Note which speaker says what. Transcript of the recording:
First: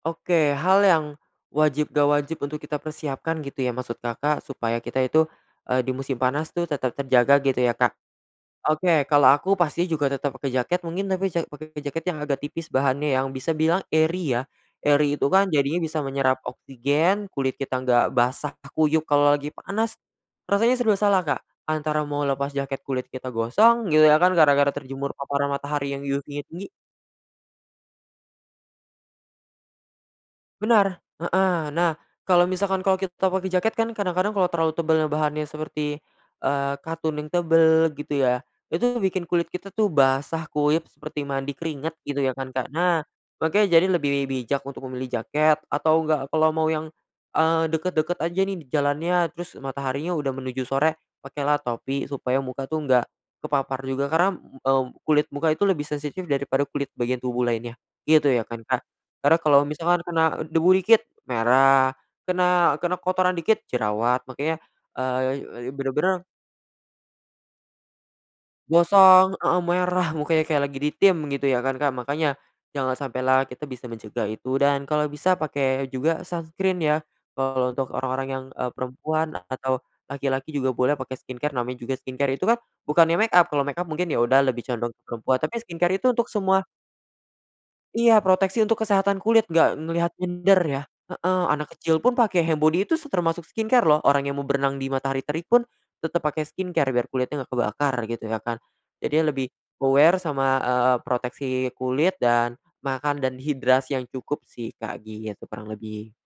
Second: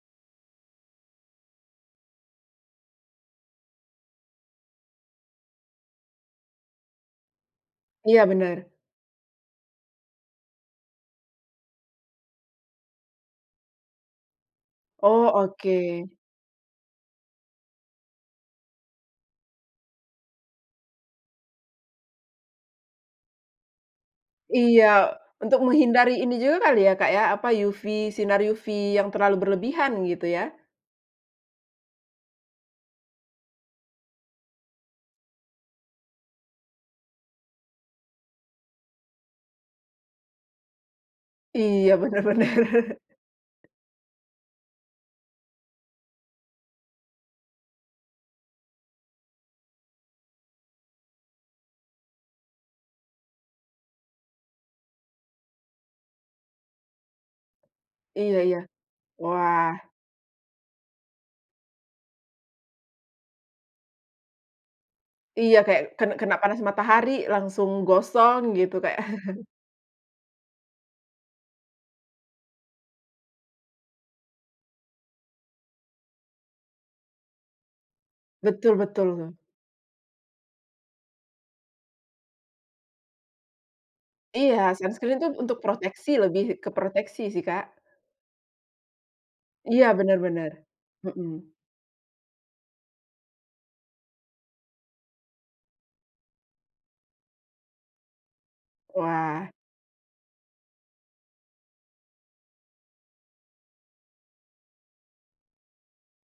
Speaker 1: Oke, hal yang wajib, enggak wajib untuk kita persiapkan gitu ya, maksud Kakak, supaya kita itu, eee, di musim panas tuh tetap terjaga gitu ya, Kak.
Speaker 2: Iya benar.
Speaker 1: Oke, kalau aku pasti juga tetap pake jaket mungkin, tapi ja pake jaket yang agak tipis bahannya, yang bisa bilang airy ya, airy
Speaker 2: Oh,
Speaker 1: itu kan jadinya bisa
Speaker 2: oke.
Speaker 1: menyerap oksigen, kulit kita enggak basah kuyup kalo lagi panas. Rasanya serba salah Kak, antara mau lepas jaket, kulit kita gosong, gitu ya kan gara-gara terjemur
Speaker 2: Iya,
Speaker 1: paparan
Speaker 2: untuk
Speaker 1: matahari yang
Speaker 2: menghindari ini
Speaker 1: UV-nya tinggi.
Speaker 2: juga kali ya, Kak, ya, apa, UV, sinar UV yang terlalu berlebihan, gitu ya.
Speaker 1: Benar heeh. Nah, kalo misalkan kalau kita pake jaket kan kadang-kadang kalo terlalu tebel bahannya seperti, eee, katun yang tebel gitu ya, itu bikin kulit kita tuh basah kuyup seperti mandi
Speaker 2: Iya,
Speaker 1: keringat, gitu ya kan,
Speaker 2: benar-benar.
Speaker 1: Kak. Nah, makanya jadi lebih bijak untuk memilih jaket, atau enggak, kalau mau yang, eee, deket-deket aja nih, jalannya, terus mataharinya udah menuju sore, pakailah topi supaya muka tuh enggak kepapar juga, karena, mmm, kulit muka itu lebih sensitif daripada kulit bagian tubuh lainnya, gitu
Speaker 2: Iya
Speaker 1: ya
Speaker 2: iya.
Speaker 1: kan, Kak. Karena kalo
Speaker 2: Wah.
Speaker 1: misalkan kena debu dikit, merah. Kena kena kotoran dikit, jerawat. Makanya, eee, e
Speaker 2: Iya
Speaker 1: eee,
Speaker 2: kayak, ken
Speaker 1: benar-benar
Speaker 2: kena panas matahari, langsung gosong, gitu, Kak.
Speaker 1: Gosong heeh, merah mukanya kayak lagi ditim, gitu ya kan, Kak. Makanya, jangan sampai lah kita bisa mencegah itu, dan kalo bisa pake juga sunscreen ya, kalo untuk orang-orang yang, eee,
Speaker 2: Betul betul,
Speaker 1: perempuan,
Speaker 2: tuh.
Speaker 1: atau laki-laki juga boleh pake skincare. Namanya juga skincare itu kan, bukannya makeup, kalau makeup mungkin, ya udah
Speaker 2: Iya,
Speaker 1: lebih condong ke
Speaker 2: sunscreen itu
Speaker 1: perempuan. Tapi
Speaker 2: untuk
Speaker 1: skincare itu
Speaker 2: proteksi,
Speaker 1: untuk
Speaker 2: lebih
Speaker 1: semua
Speaker 2: ke proteksi sih, Kak.
Speaker 1: Iya proteksi untuk kesehatan kulit, enggak
Speaker 2: Iya
Speaker 1: ngelihat
Speaker 2: benar benar.
Speaker 1: gender ya heeh.
Speaker 2: Mhm.
Speaker 1: Anak kecil pun pake handbody itu se termasuk skincare loh. Orang yang mau berenang di matahari terik pun, tetap pakai skincare biar kulitnya nggak kebakar, gitu ya kan. Jadinya
Speaker 2: Wah.
Speaker 1: lebih, aware sama, eee, proteksi kulit, dan makan, dan hidrasi yang cukup sih, Kak, gitu kurang lebih.